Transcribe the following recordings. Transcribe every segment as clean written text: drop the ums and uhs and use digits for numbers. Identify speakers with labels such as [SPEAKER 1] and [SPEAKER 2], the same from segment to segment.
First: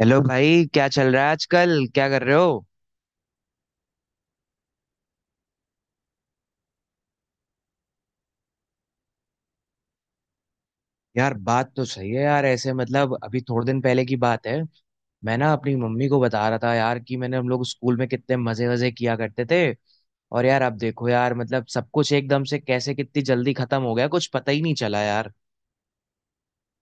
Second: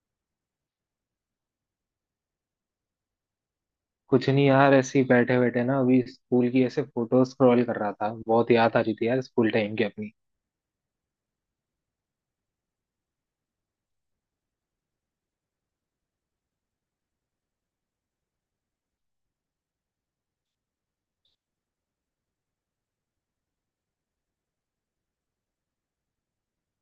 [SPEAKER 1] Hello भाई, क्या चल रहा है आजकल? क्या कर रहे हो?
[SPEAKER 2] कुछ नहीं यार। ऐसे ही बैठे बैठे ना, अभी स्कूल की ऐसे फोटो स्क्रॉल कर रहा था। बहुत याद आ रही थी यार स्कूल टाइम की अपनी।
[SPEAKER 1] यार बात तो सही है यार। ऐसे मतलब अभी थोड़े दिन पहले की बात है। मैं ना अपनी मम्मी को बता रहा था यार कि मैंने, हम लोग स्कूल में कितने मजे वजे किया करते थे। और यार अब देखो यार, मतलब सब कुछ एकदम से कैसे, कितनी जल्दी खत्म हो गया, कुछ पता ही नहीं चला यार।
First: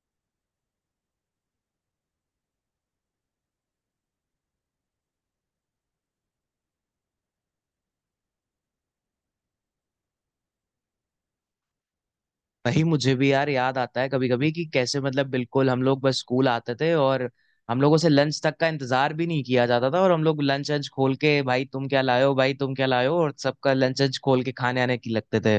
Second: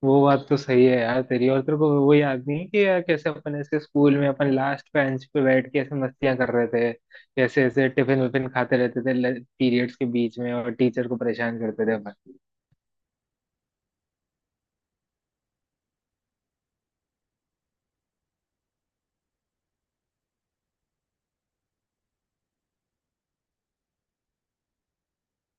[SPEAKER 2] वो बात तो सही है यार तेरी। और तेरे को वो याद नहीं है कि यार कैसे अपन ऐसे स्कूल में अपन लास्ट बेंच पे बैठ के ऐसे मस्तियां कर रहे थे, कैसे ऐसे टिफिन विफिन खाते रहते थे पीरियड्स के बीच में और टीचर को परेशान करते थे अपन।
[SPEAKER 1] नहीं, मुझे भी यार याद आता है कभी कभी कि कैसे मतलब बिल्कुल हम लोग बस स्कूल आते थे और हम लोगों से लंच तक का इंतजार भी नहीं किया जाता था, और हम लोग लंच अंच खोल के, भाई तुम क्या लाए हो, भाई तुम क्या लाए हो, और सबका लंच अंच खोल के खाने आने की लगते थे।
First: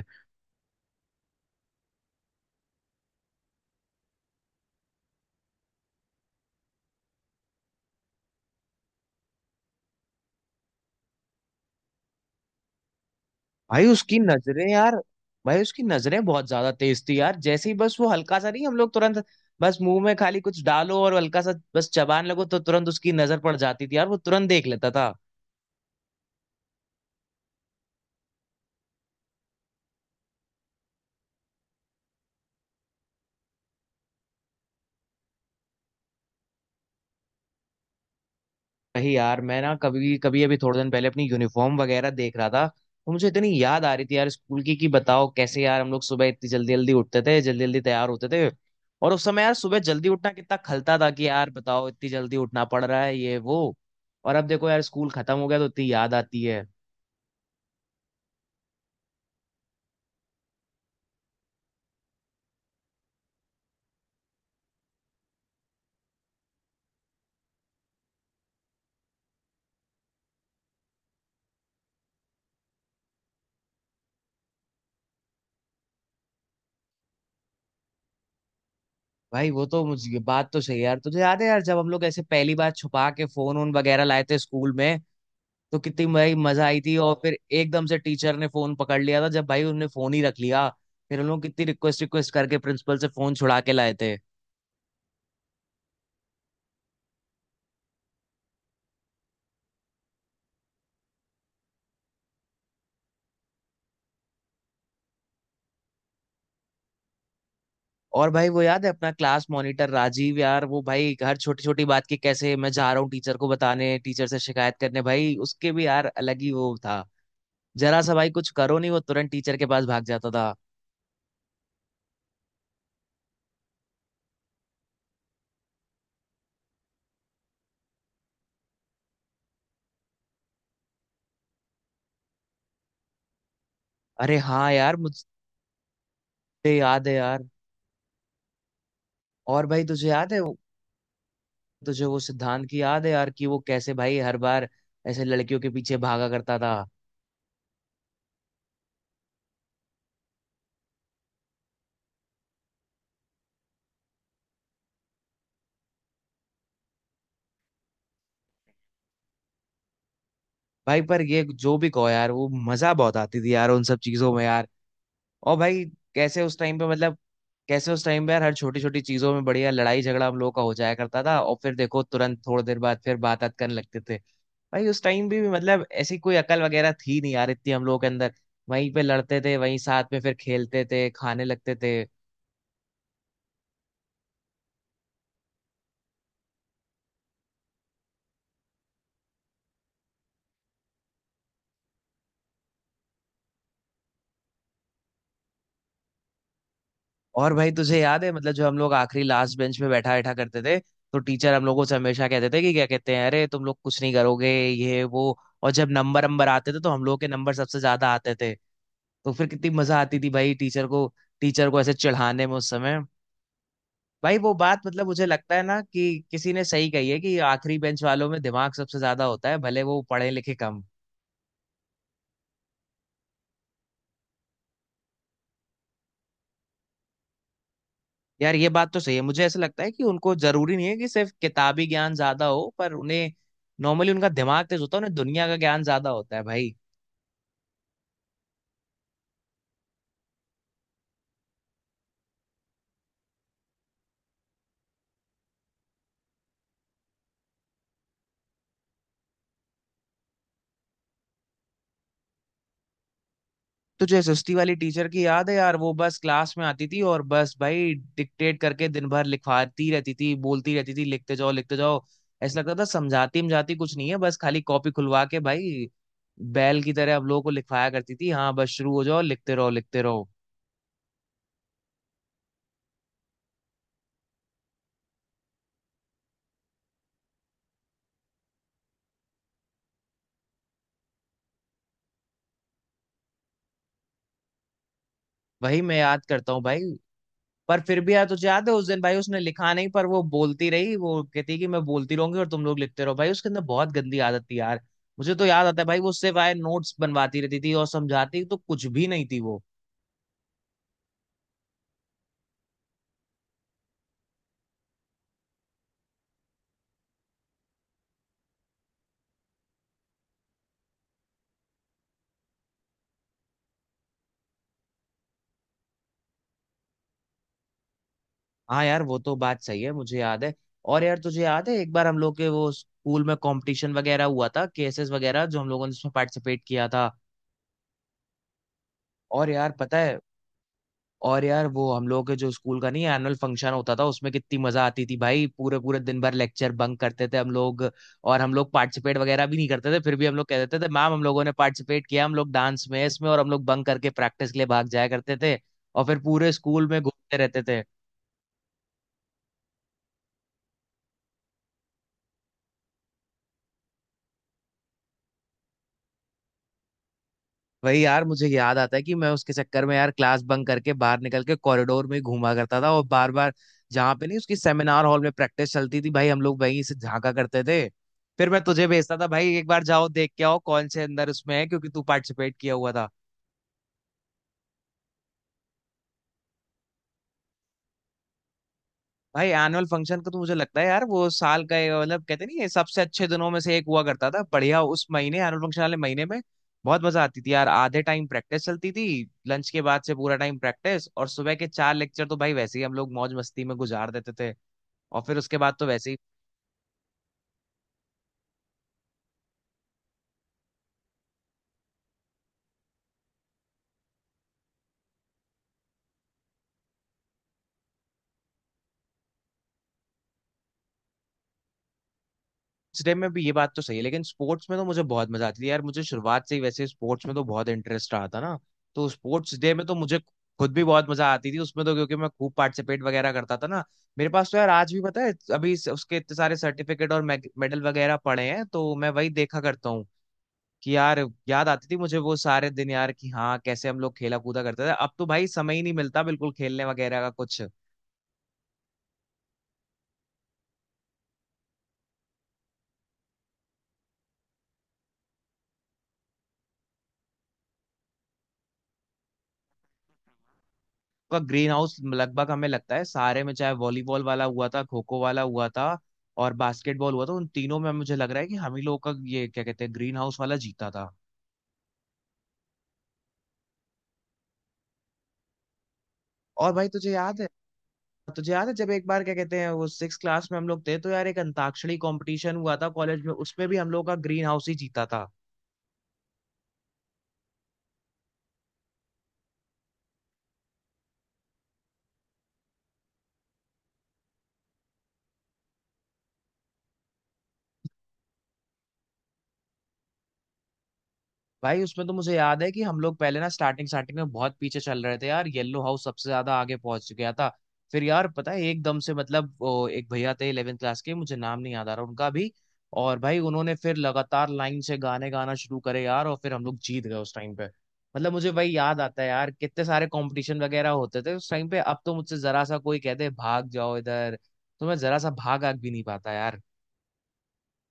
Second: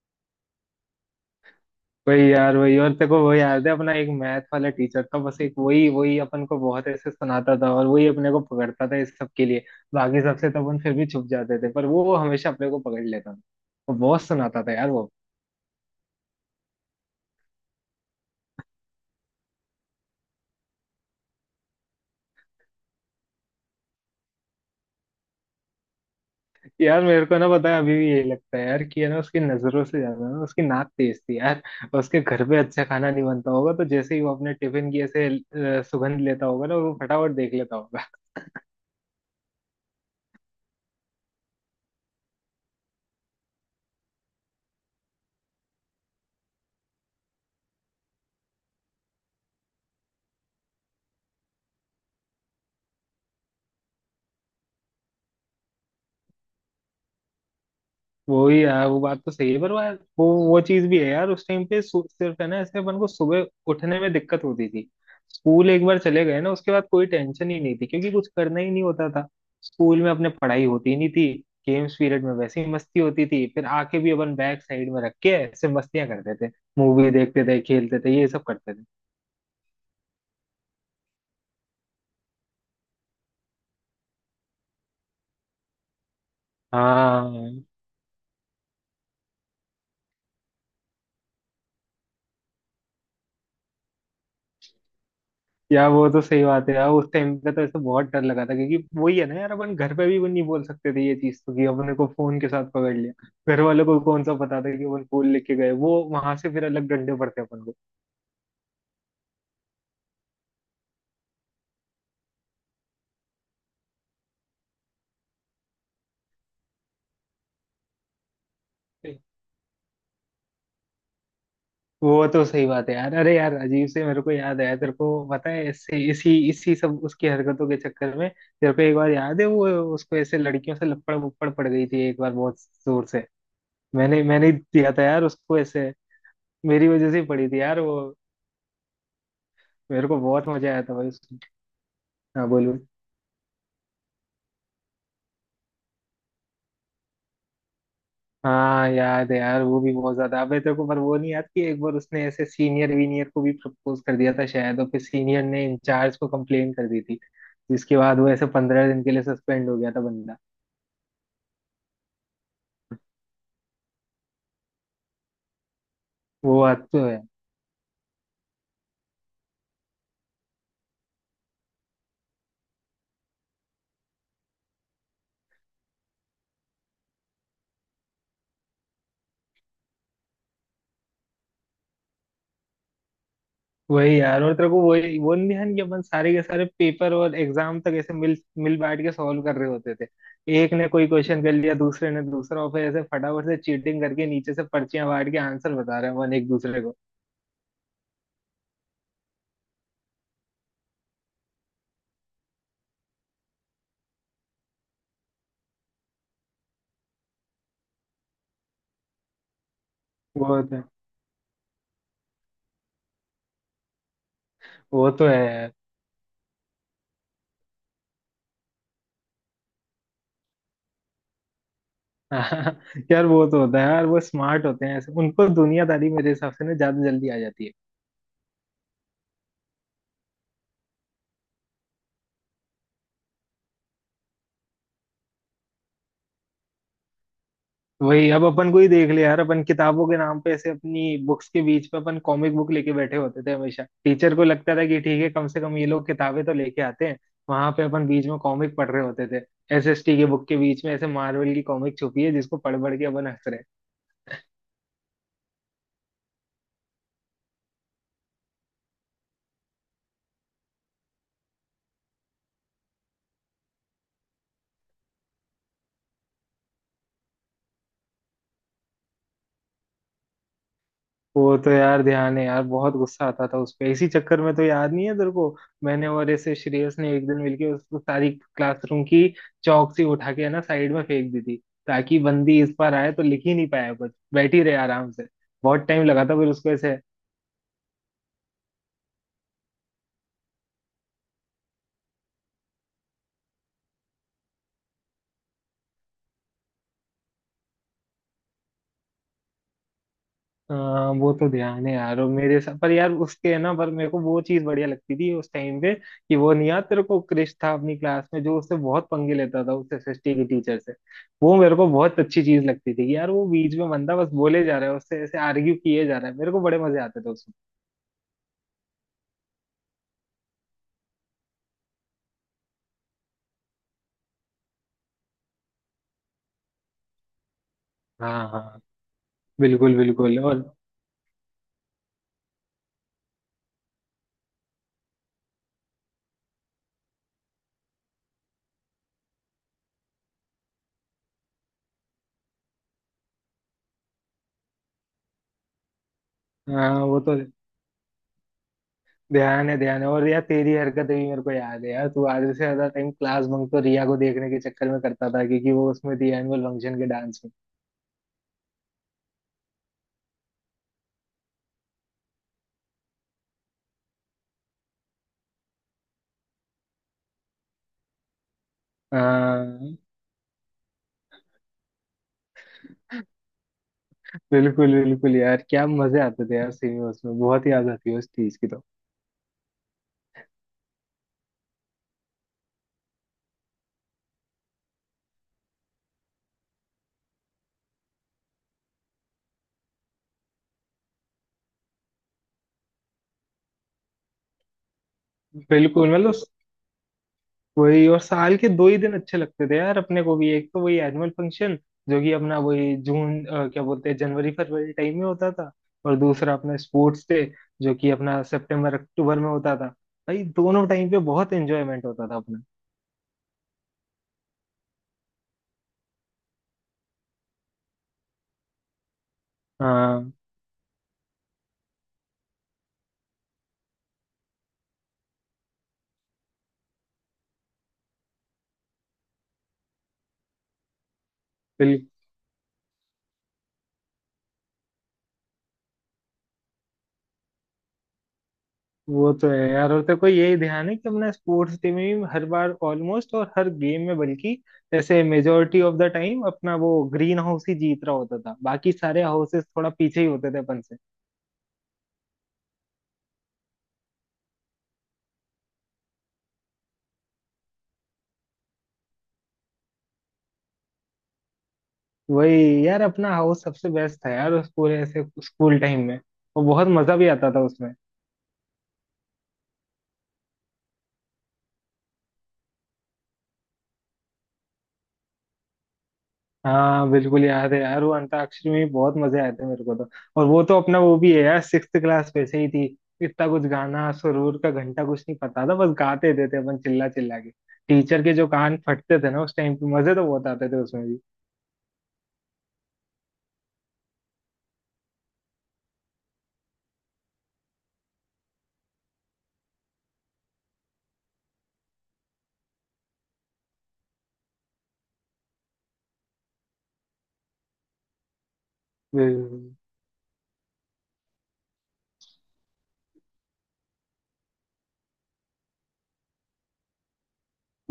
[SPEAKER 2] वही यार वही। और तेरे को वो याद है अपना एक मैथ वाला टीचर था, बस एक वही वही अपन को बहुत ऐसे सुनाता था और वही अपने को पकड़ता था इस सब के लिए। बाकी सबसे तो अपन फिर भी छुप जाते थे पर वो हमेशा अपने को पकड़ लेता था।
[SPEAKER 1] भाई
[SPEAKER 2] वो
[SPEAKER 1] उसकी
[SPEAKER 2] बहुत सुनाता
[SPEAKER 1] नजरें
[SPEAKER 2] था यार
[SPEAKER 1] यार,
[SPEAKER 2] वो।
[SPEAKER 1] भाई उसकी नजरें बहुत ज्यादा तेज थी यार। जैसे ही बस वो हल्का सा, नहीं हम लोग तुरंत, बस मुंह में खाली कुछ डालो और हल्का सा बस चबान लगो तो तुरंत उसकी नजर पड़ जाती थी यार, वो तुरंत देख लेता था।
[SPEAKER 2] यार मेरे को ना पता है अभी भी यही लगता है यार कि है ना, उसकी नजरों से ज्यादा ना उसकी नाक तेज थी यार। उसके घर पे अच्छा खाना नहीं बनता होगा तो जैसे ही वो अपने टिफिन की ऐसे सुगंध लेता होगा ना, वो फटाफट देख लेता होगा।
[SPEAKER 1] वही यार, मैं ना कभी कभी, अभी थोड़े दिन पहले अपनी यूनिफॉर्म वगैरह देख रहा था तो मुझे इतनी याद आ रही थी यार स्कूल की, कि बताओ कैसे यार हम लोग सुबह इतनी जल्दी जल्दी उठते थे, जल्दी जल्दी तैयार होते थे। और उस समय यार सुबह जल्दी उठना कितना खलता था, कि यार बताओ इतनी जल्दी उठना पड़ रहा है ये वो। और अब देखो यार स्कूल खत्म हो गया तो इतनी याद आती है।
[SPEAKER 2] वो ही यार। वो बात तो सही है पर वो यार, वो चीज भी है यार उस टाइम पे सिर्फ है ना ऐसे अपन को सुबह उठने में दिक्कत होती थी। स्कूल एक बार चले गए ना उसके बाद कोई टेंशन ही नहीं थी क्योंकि कुछ करना ही नहीं होता था। स्कूल में अपने पढ़ाई होती नहीं थी। गेम्स पीरियड में वैसे ही मस्ती होती थी। फिर आके भी अपन बैक साइड में रख के ऐसे मस्तियां करते थे, मूवी देखते थे, खेलते थे, ये सब करते थे।
[SPEAKER 1] भाई वो तो मुझे बात तो सही है यार। तुझे याद है यार जब हम लोग ऐसे पहली बार छुपा के फोन वोन वगैरह लाए थे स्कूल में तो कितनी भाई मजा आई थी, और फिर
[SPEAKER 2] हाँ।
[SPEAKER 1] एकदम से टीचर ने फोन पकड़ लिया था, जब भाई उन्होंने फोन ही रख लिया। फिर हम लोग कितनी रिक्वेस्ट रिक्वेस्ट करके प्रिंसिपल से फोन छुड़ा के लाए थे।
[SPEAKER 2] यार वो तो सही बात है यार उस टाइम पे तो ऐसे बहुत डर लगा था क्योंकि वही है ना यार, अपन घर पे भी नहीं बोल सकते थे ये चीज तो कि अपने को फोन के साथ पकड़ लिया। घर वालों को कौन सा पता था कि अपन फूल लेके गए, वो वहां से फिर अलग डंडे पड़ते अपन को।
[SPEAKER 1] और भाई वो याद है अपना क्लास मॉनिटर राजीव यार, वो भाई हर छोटी छोटी बात की कैसे मैं जा रहा हूँ टीचर को बताने, टीचर से शिकायत करने, भाई उसके भी यार अलग ही वो था। जरा सा भाई कुछ करो नहीं, वो तुरंत टीचर के पास भाग जाता था।
[SPEAKER 2] वो तो सही बात है यार। अरे यार अजीब से मेरे को याद आया। तेरे को पता है ऐसे इसी इसी सब उसकी हरकतों के चक्कर में तेरे को एक बार याद है वो, उसको ऐसे लड़कियों से लपड़ वपड़ पड़ गई थी एक बार बहुत जोर से। मैंने
[SPEAKER 1] अरे
[SPEAKER 2] मैंने ही
[SPEAKER 1] हाँ
[SPEAKER 2] दिया
[SPEAKER 1] यार,
[SPEAKER 2] था
[SPEAKER 1] मुझे
[SPEAKER 2] यार उसको ऐसे। मेरी
[SPEAKER 1] याद
[SPEAKER 2] वजह
[SPEAKER 1] है
[SPEAKER 2] से ही
[SPEAKER 1] यार।
[SPEAKER 2] पड़ी थी यार वो।
[SPEAKER 1] और भाई तुझे
[SPEAKER 2] मेरे को
[SPEAKER 1] याद है
[SPEAKER 2] बहुत मजा आया था भाई।
[SPEAKER 1] तुझे वो
[SPEAKER 2] हाँ
[SPEAKER 1] सिद्धांत
[SPEAKER 2] बोलूँ।
[SPEAKER 1] की याद है यार, कि वो कैसे भाई हर बार ऐसे लड़कियों के पीछे भागा करता था।
[SPEAKER 2] हाँ याद है यार वो भी बहुत ज्यादा अबे। तेरे को पर वो नहीं याद कि एक बार उसने ऐसे सीनियर वीनियर को भी प्रपोज कर दिया था शायद, और फिर सीनियर ने इंचार्ज को कंप्लेन कर दी थी, जिसके बाद वो ऐसे 15 दिन के लिए सस्पेंड हो गया था बंदा।
[SPEAKER 1] भाई पर ये जो भी कहो यार, वो मजा बहुत आती थी यार उन सब चीजों में यार। और भाई कैसे उस
[SPEAKER 2] वो
[SPEAKER 1] टाइम पे
[SPEAKER 2] बात तो
[SPEAKER 1] मतलब
[SPEAKER 2] है।
[SPEAKER 1] कैसे उस टाइम पे यार हर छोटी छोटी चीजों में बढ़िया लड़ाई झगड़ा हम लोगों का हो जाया करता था, और फिर देखो तुरंत थोड़ी देर बाद फिर बात बात करने लगते थे। भाई उस टाइम भी मतलब ऐसी कोई अकल वगैरह थी नहीं यार इतनी हम लोगों के अंदर। वहीं पे लड़ते थे, वहीं साथ में फिर खेलते थे, खाने लगते थे।
[SPEAKER 2] वही यार। और तेरे को वही वो नहीं ध्यान कि अपन सारे के सारे पेपर और एग्जाम तक ऐसे मिल मिल बैठ के सॉल्व कर रहे होते थे। एक ने कोई क्वेश्चन कर लिया, दूसरे ने दूसरा, और फिर ऐसे फटाफट से चीटिंग करके नीचे से पर्चियां बांट के आंसर बता रहे हैं अपन एक दूसरे को।
[SPEAKER 1] और भाई तुझे याद है, मतलब जो हम लोग आखिरी लास्ट बेंच में बैठा बैठा करते थे, तो टीचर हम लोगों से हमेशा कहते थे कि क्या कहते हैं, अरे तुम लोग कुछ नहीं करोगे ये वो। और जब नंबर नंबर आते थे तो हम लोग के नंबर सबसे ज्यादा आते थे। तो फिर कितनी मजा आती थी भाई
[SPEAKER 2] वो तो
[SPEAKER 1] टीचर को, टीचर को ऐसे चिढ़ाने में उस समय। भाई वो बात मतलब
[SPEAKER 2] वो
[SPEAKER 1] मुझे
[SPEAKER 2] तो
[SPEAKER 1] लगता है
[SPEAKER 2] है।
[SPEAKER 1] ना, कि किसी ने सही कही है कि आखिरी बेंच वालों में दिमाग सबसे ज्यादा होता है, भले वो पढ़े लिखे कम।
[SPEAKER 2] हाँ। यार वो तो होता है यार। वो स्मार्ट होते हैं ऐसे, उनको दुनियादारी मेरे हिसाब से ना ज्यादा जल्दी आ जाती है।
[SPEAKER 1] यार ये बात तो सही है, मुझे ऐसा लगता है कि उनको जरूरी नहीं है कि सिर्फ किताबी ज्ञान ज्यादा हो, पर उन्हें नॉर्मली उनका दिमाग तेज होता है, उन्हें दुनिया का ज्ञान ज्यादा होता है भाई।
[SPEAKER 2] वही अब अपन को ही देख ले यार। अपन किताबों के नाम पे ऐसे अपनी बुक्स के बीच पे अपन कॉमिक बुक लेके बैठे होते थे। हमेशा टीचर को लगता था कि ठीक है, कम से कम ये लोग किताबें तो लेके आते हैं। वहां पे अपन बीच में कॉमिक पढ़ रहे होते थे। एसएसटी के बुक के बीच में ऐसे मार्वल की कॉमिक छुपी है जिसको पढ़ पढ़ के अपन हंस रहे हैं।
[SPEAKER 1] तुझे सुस्ती वाली टीचर की याद है यार? वो बस क्लास में आती थी और बस भाई डिक्टेट करके दिन भर लिखवाती रहती थी, बोलती रहती थी, लिखते जाओ लिखते जाओ। ऐसा लगता था समझाती समझाती कुछ नहीं है, बस खाली कॉपी खुलवा के भाई बैल की तरह हम लोगों को लिखवाया करती थी। हाँ बस शुरू हो जाओ, लिखते रहो लिखते रहो।
[SPEAKER 2] वो तो यार ध्यान है यार। बहुत गुस्सा आता था उस पे। इसी चक्कर में तो याद नहीं है तेरे को, मैंने और ऐसे श्रेयस ने एक दिन मिलके उस सारी क्लासरूम की चौक से उठा के है ना साइड में फेंक दी थी, ताकि बंदी इस बार आए तो लिख ही नहीं पाया कुछ, बैठी रहे आराम से।
[SPEAKER 1] वही
[SPEAKER 2] बहुत
[SPEAKER 1] मैं
[SPEAKER 2] टाइम
[SPEAKER 1] याद
[SPEAKER 2] लगा था फिर
[SPEAKER 1] करता हूँ
[SPEAKER 2] उसको
[SPEAKER 1] भाई।
[SPEAKER 2] ऐसे।
[SPEAKER 1] पर फिर भी यार तुझे याद है उस दिन भाई उसने लिखा नहीं, पर वो बोलती रही, वो कहती कि मैं बोलती रहूंगी और तुम लोग लिखते रहो। भाई उसके अंदर बहुत गंदी आदत थी यार। मुझे तो याद आता है भाई वो उससे, भाई नोट्स बनवाती रहती थी और समझाती तो कुछ भी नहीं थी वो।
[SPEAKER 2] हाँ वो तो ध्यान है यार। और मेरे साथ पर यार उसके है ना, पर मेरे को वो चीज बढ़िया लगती थी उस टाइम पे कि वो नहीं याद तेरे को क्रिश था अपनी क्लास में जो उससे बहुत पंगे लेता था उस एसएसटी की टीचर से। वो मेरे को बहुत अच्छी चीज लगती थी कि यार वो बीच में बंदा बस बोले जा रहा है, उससे ऐसे आर्ग्यू किए जा रहा है, मेरे को बड़े मजे आते थे उसमें।
[SPEAKER 1] हाँ यार वो तो बात सही है, मुझे याद है। और यार तुझे याद है एक बार हम लोग के वो स्कूल में कंपटीशन वगैरह हुआ था, केसेस वगैरह, जो हम लोगों ने उसमें पार्टिसिपेट किया था।
[SPEAKER 2] हाँ हाँ।
[SPEAKER 1] और यार पता
[SPEAKER 2] बिल्कुल
[SPEAKER 1] है,
[SPEAKER 2] बिल्कुल और।
[SPEAKER 1] और यार वो हम लोगों के जो स्कूल का, नहीं एनुअल फंक्शन होता था उसमें कितनी मजा आती थी भाई, पूरे पूरे दिन भर लेक्चर बंक करते थे हम लोग। और हम लोग पार्टिसिपेट वगैरह भी नहीं करते थे, फिर भी हम लोग कह देते थे मैम हम लोगों ने पार्टिसिपेट किया, हम लोग डांस में, इसमें, और हम लोग बंक करके प्रैक्टिस के लिए भाग जाया करते थे, और फिर पूरे स्कूल में
[SPEAKER 2] हाँ। वो तो
[SPEAKER 1] घूमते रहते थे।
[SPEAKER 2] ध्यान है ध्यान है। और यार तेरी हरकतें भी मेरे को याद है यार। तू आधे से ज्यादा टाइम क्लास बंक तो रिया को देखने के चक्कर में करता था क्योंकि वो उसमें थी एनुअल फंक्शन के डांस में।
[SPEAKER 1] वही यार मुझे याद आता है कि मैं उसके चक्कर में यार क्लास बंक करके बाहर निकल के कॉरिडोर में ही घूमा करता था, और बार बार जहाँ पे, नहीं उसकी सेमिनार हॉल में प्रैक्टिस चलती थी भाई, हम लोग वहीं से झांका करते थे। फिर मैं तुझे भेजता था भाई, एक बार
[SPEAKER 2] हाँ
[SPEAKER 1] जाओ देख के आओ कौन से अंदर उसमें है, क्योंकि तू पार्टिसिपेट किया हुआ था।
[SPEAKER 2] बिल्कुल बिल्कुल यार। क्या मजे आते थे यार सिनेमास में। बहुत याद आती है उस चीज की तो।
[SPEAKER 1] भाई एनुअल फंक्शन का तो मुझे लगता है यार वो साल का ये मतलब, कहते नहीं है सबसे अच्छे दिनों में से एक हुआ करता था, बढ़िया उस महीने, एनुअल फंक्शन वाले महीने में बहुत मजा आती थी यार। आधे टाइम प्रैक्टिस चलती थी, लंच के बाद से पूरा टाइम प्रैक्टिस, और सुबह के चार लेक्चर तो भाई वैसे ही हम लोग मौज मस्ती में गुजार देते थे, और फिर उसके बाद तो
[SPEAKER 2] बिल्कुल,
[SPEAKER 1] वैसे ही।
[SPEAKER 2] मतलब वही। और साल के दो ही दिन अच्छे लगते थे यार अपने को भी। एक तो वही एनुअल फंक्शन, जो कि अपना वही जून क्या बोलते हैं जनवरी फरवरी टाइम में होता था। और दूसरा अपना स्पोर्ट्स डे, जो कि अपना सितंबर अक्टूबर में होता था। भाई दोनों टाइम पे बहुत एंजॉयमेंट होता था अपना।
[SPEAKER 1] स्टेप में भी ये बात तो सही है, लेकिन स्पोर्ट्स में तो मुझे बहुत मजा आती थी यार। मुझे शुरुआत से ही वैसे स्पोर्ट्स में तो बहुत इंटरेस्ट रहा था ना, तो स्पोर्ट्स डे में तो मुझे
[SPEAKER 2] हाँ
[SPEAKER 1] खुद भी बहुत मजा आती थी उसमें तो, क्योंकि मैं खूब पार्टिसिपेट वगैरह करता था ना। मेरे पास तो यार आज भी पता है अभी उसके इतने सारे सर्टिफिकेट और मेडल वगैरह पड़े हैं, तो मैं वही देखा करता हूँ, कि यार याद आती थी मुझे वो सारे दिन यार, कि हाँ कैसे हम लोग खेला कूदा करते थे। अब तो भाई समय ही नहीं मिलता बिल्कुल, खेलने वगैरह का कुछ।
[SPEAKER 2] वो तो है यार। और तेरे को यही ध्यान है कि हमने स्पोर्ट्स टीम में भी हर बार ऑलमोस्ट, और हर गेम में बल्कि जैसे मेजोरिटी ऑफ द टाइम अपना वो ग्रीन हाउस ही जीत रहा होता था, बाकी सारे हाउसेस थोड़ा पीछे ही होते थे अपन से।
[SPEAKER 1] का ग्रीन हाउस लगभग हमें लगता है सारे में, चाहे वॉलीबॉल वाला हुआ था, खो खो वाला हुआ था, और बास्केटबॉल हुआ था, उन तीनों में मुझे लग रहा है कि हम ही लोगों का ये क्या कहते हैं ग्रीन हाउस वाला जीता था।
[SPEAKER 2] वही यार अपना हाउस सबसे बेस्ट था यार उस पूरे ऐसे स्कूल टाइम में। और
[SPEAKER 1] और
[SPEAKER 2] बहुत
[SPEAKER 1] भाई तुझे
[SPEAKER 2] मजा भी
[SPEAKER 1] याद है,
[SPEAKER 2] आता था उसमें।
[SPEAKER 1] तुझे याद है जब एक बार क्या कहते हैं वो 6 क्लास में हम लोग थे, तो यार एक अंताक्षरी कंपटीशन हुआ था कॉलेज में, उसमें भी हम लोग का ग्रीन हाउस ही जीता था।
[SPEAKER 2] हाँ बिल्कुल याद है यार। वो अंताक्षरी में भी बहुत मजे आए थे मेरे को तो। और वो तो अपना वो भी है यार, सिक्स्थ क्लास वैसे ही थी। इतना कुछ गाना सुरूर का घंटा कुछ नहीं पता था, बस गाते थे अपन चिल्ला चिल्ला के। टीचर के जो कान फटते थे ना उस टाइम पे, मजे तो बहुत आते थे उसमें भी।
[SPEAKER 1] भाई उसमें तो मुझे याद है कि हम लोग पहले ना स्टार्टिंग स्टार्टिंग में बहुत पीछे चल रहे थे यार, येलो हाउस सबसे ज्यादा आगे पहुंच गया था। फिर यार पता है एकदम से मतलब वो एक भैया थे 11th क्लास के, मुझे नाम नहीं याद आ रहा उनका भी। और भाई उन्होंने फिर लगातार लाइन से गाने गाना शुरू करे यार, और फिर हम लोग जीत गए उस टाइम पे। मतलब मुझे भाई याद आता है यार
[SPEAKER 2] बिल्कुल।
[SPEAKER 1] कितने सारे कंपटीशन वगैरह होते थे उस टाइम पे, अब तो मुझसे जरा सा कोई कहते भाग जाओ इधर, तो मैं जरा सा भाग आग भी नहीं पाता यार।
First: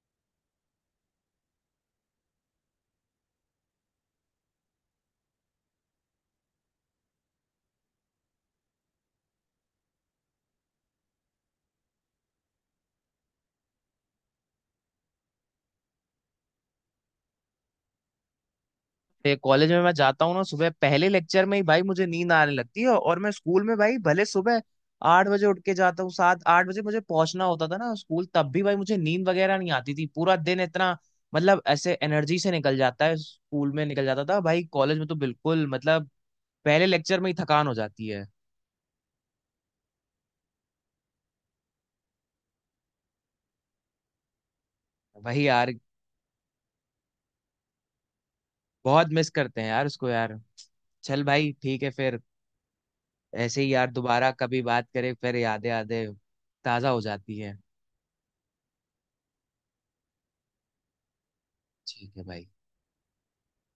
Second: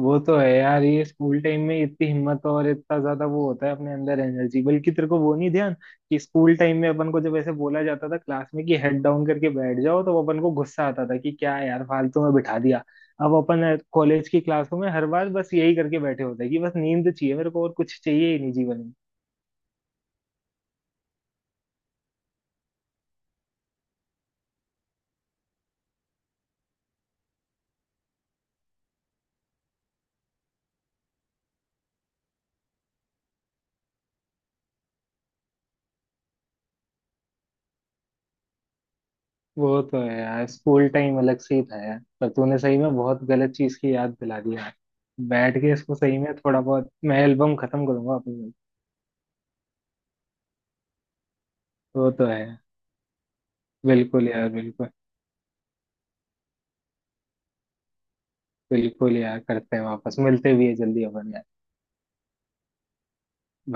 [SPEAKER 2] वो तो है यार। ये स्कूल टाइम में इतनी हिम्मत और इतना ज्यादा वो होता है अपने अंदर एनर्जी। बल्कि तेरे को वो नहीं ध्यान कि स्कूल टाइम में अपन को जब ऐसे बोला जाता था क्लास में कि हेड डाउन करके बैठ जाओ, तो अपन को गुस्सा आता था कि क्या यार फालतू में बिठा दिया। अब अपन कॉलेज की क्लासों में हर बार बस यही करके बैठे होते हैं कि बस नींद चाहिए मेरे को, और कुछ चाहिए ही नहीं जीवन में।
[SPEAKER 1] ये कॉलेज में मैं जाता हूँ ना सुबह पहले लेक्चर में ही भाई मुझे नींद आने लगती है, और मैं स्कूल में भाई भले सुबह 8 बजे उठ के जाता हूँ, 7-8 बजे मुझे पहुंचना होता था ना स्कूल, तब भी भाई मुझे नींद वगैरह नहीं आती थी, पूरा दिन इतना मतलब ऐसे एनर्जी से निकल जाता है स्कूल में, निकल जाता था भाई। कॉलेज में तो बिल्कुल मतलब पहले लेक्चर में ही थकान हो जाती है।
[SPEAKER 2] वो तो है यार, स्कूल टाइम अलग से ही था यार। पर तूने सही में बहुत गलत चीज की याद दिला दी यार।
[SPEAKER 1] भाई
[SPEAKER 2] बैठ
[SPEAKER 1] यार,
[SPEAKER 2] के इसको सही में थोड़ा बहुत मैं एल्बम खत्म करूंगा अपनी।
[SPEAKER 1] बहुत मिस करते हैं यार उसको यार। चल भाई ठीक है
[SPEAKER 2] तो
[SPEAKER 1] फिर,
[SPEAKER 2] तो है।
[SPEAKER 1] ऐसे ही यार
[SPEAKER 2] बिल्कुल
[SPEAKER 1] दोबारा
[SPEAKER 2] यार,
[SPEAKER 1] कभी बात
[SPEAKER 2] बिल्कुल।
[SPEAKER 1] करें, फिर यादें यादें ताजा हो जाती है।
[SPEAKER 2] बिल्कुल यार, करते हैं, वापस मिलते भी है जल्दी अपन यार।
[SPEAKER 1] ठीक है भाई।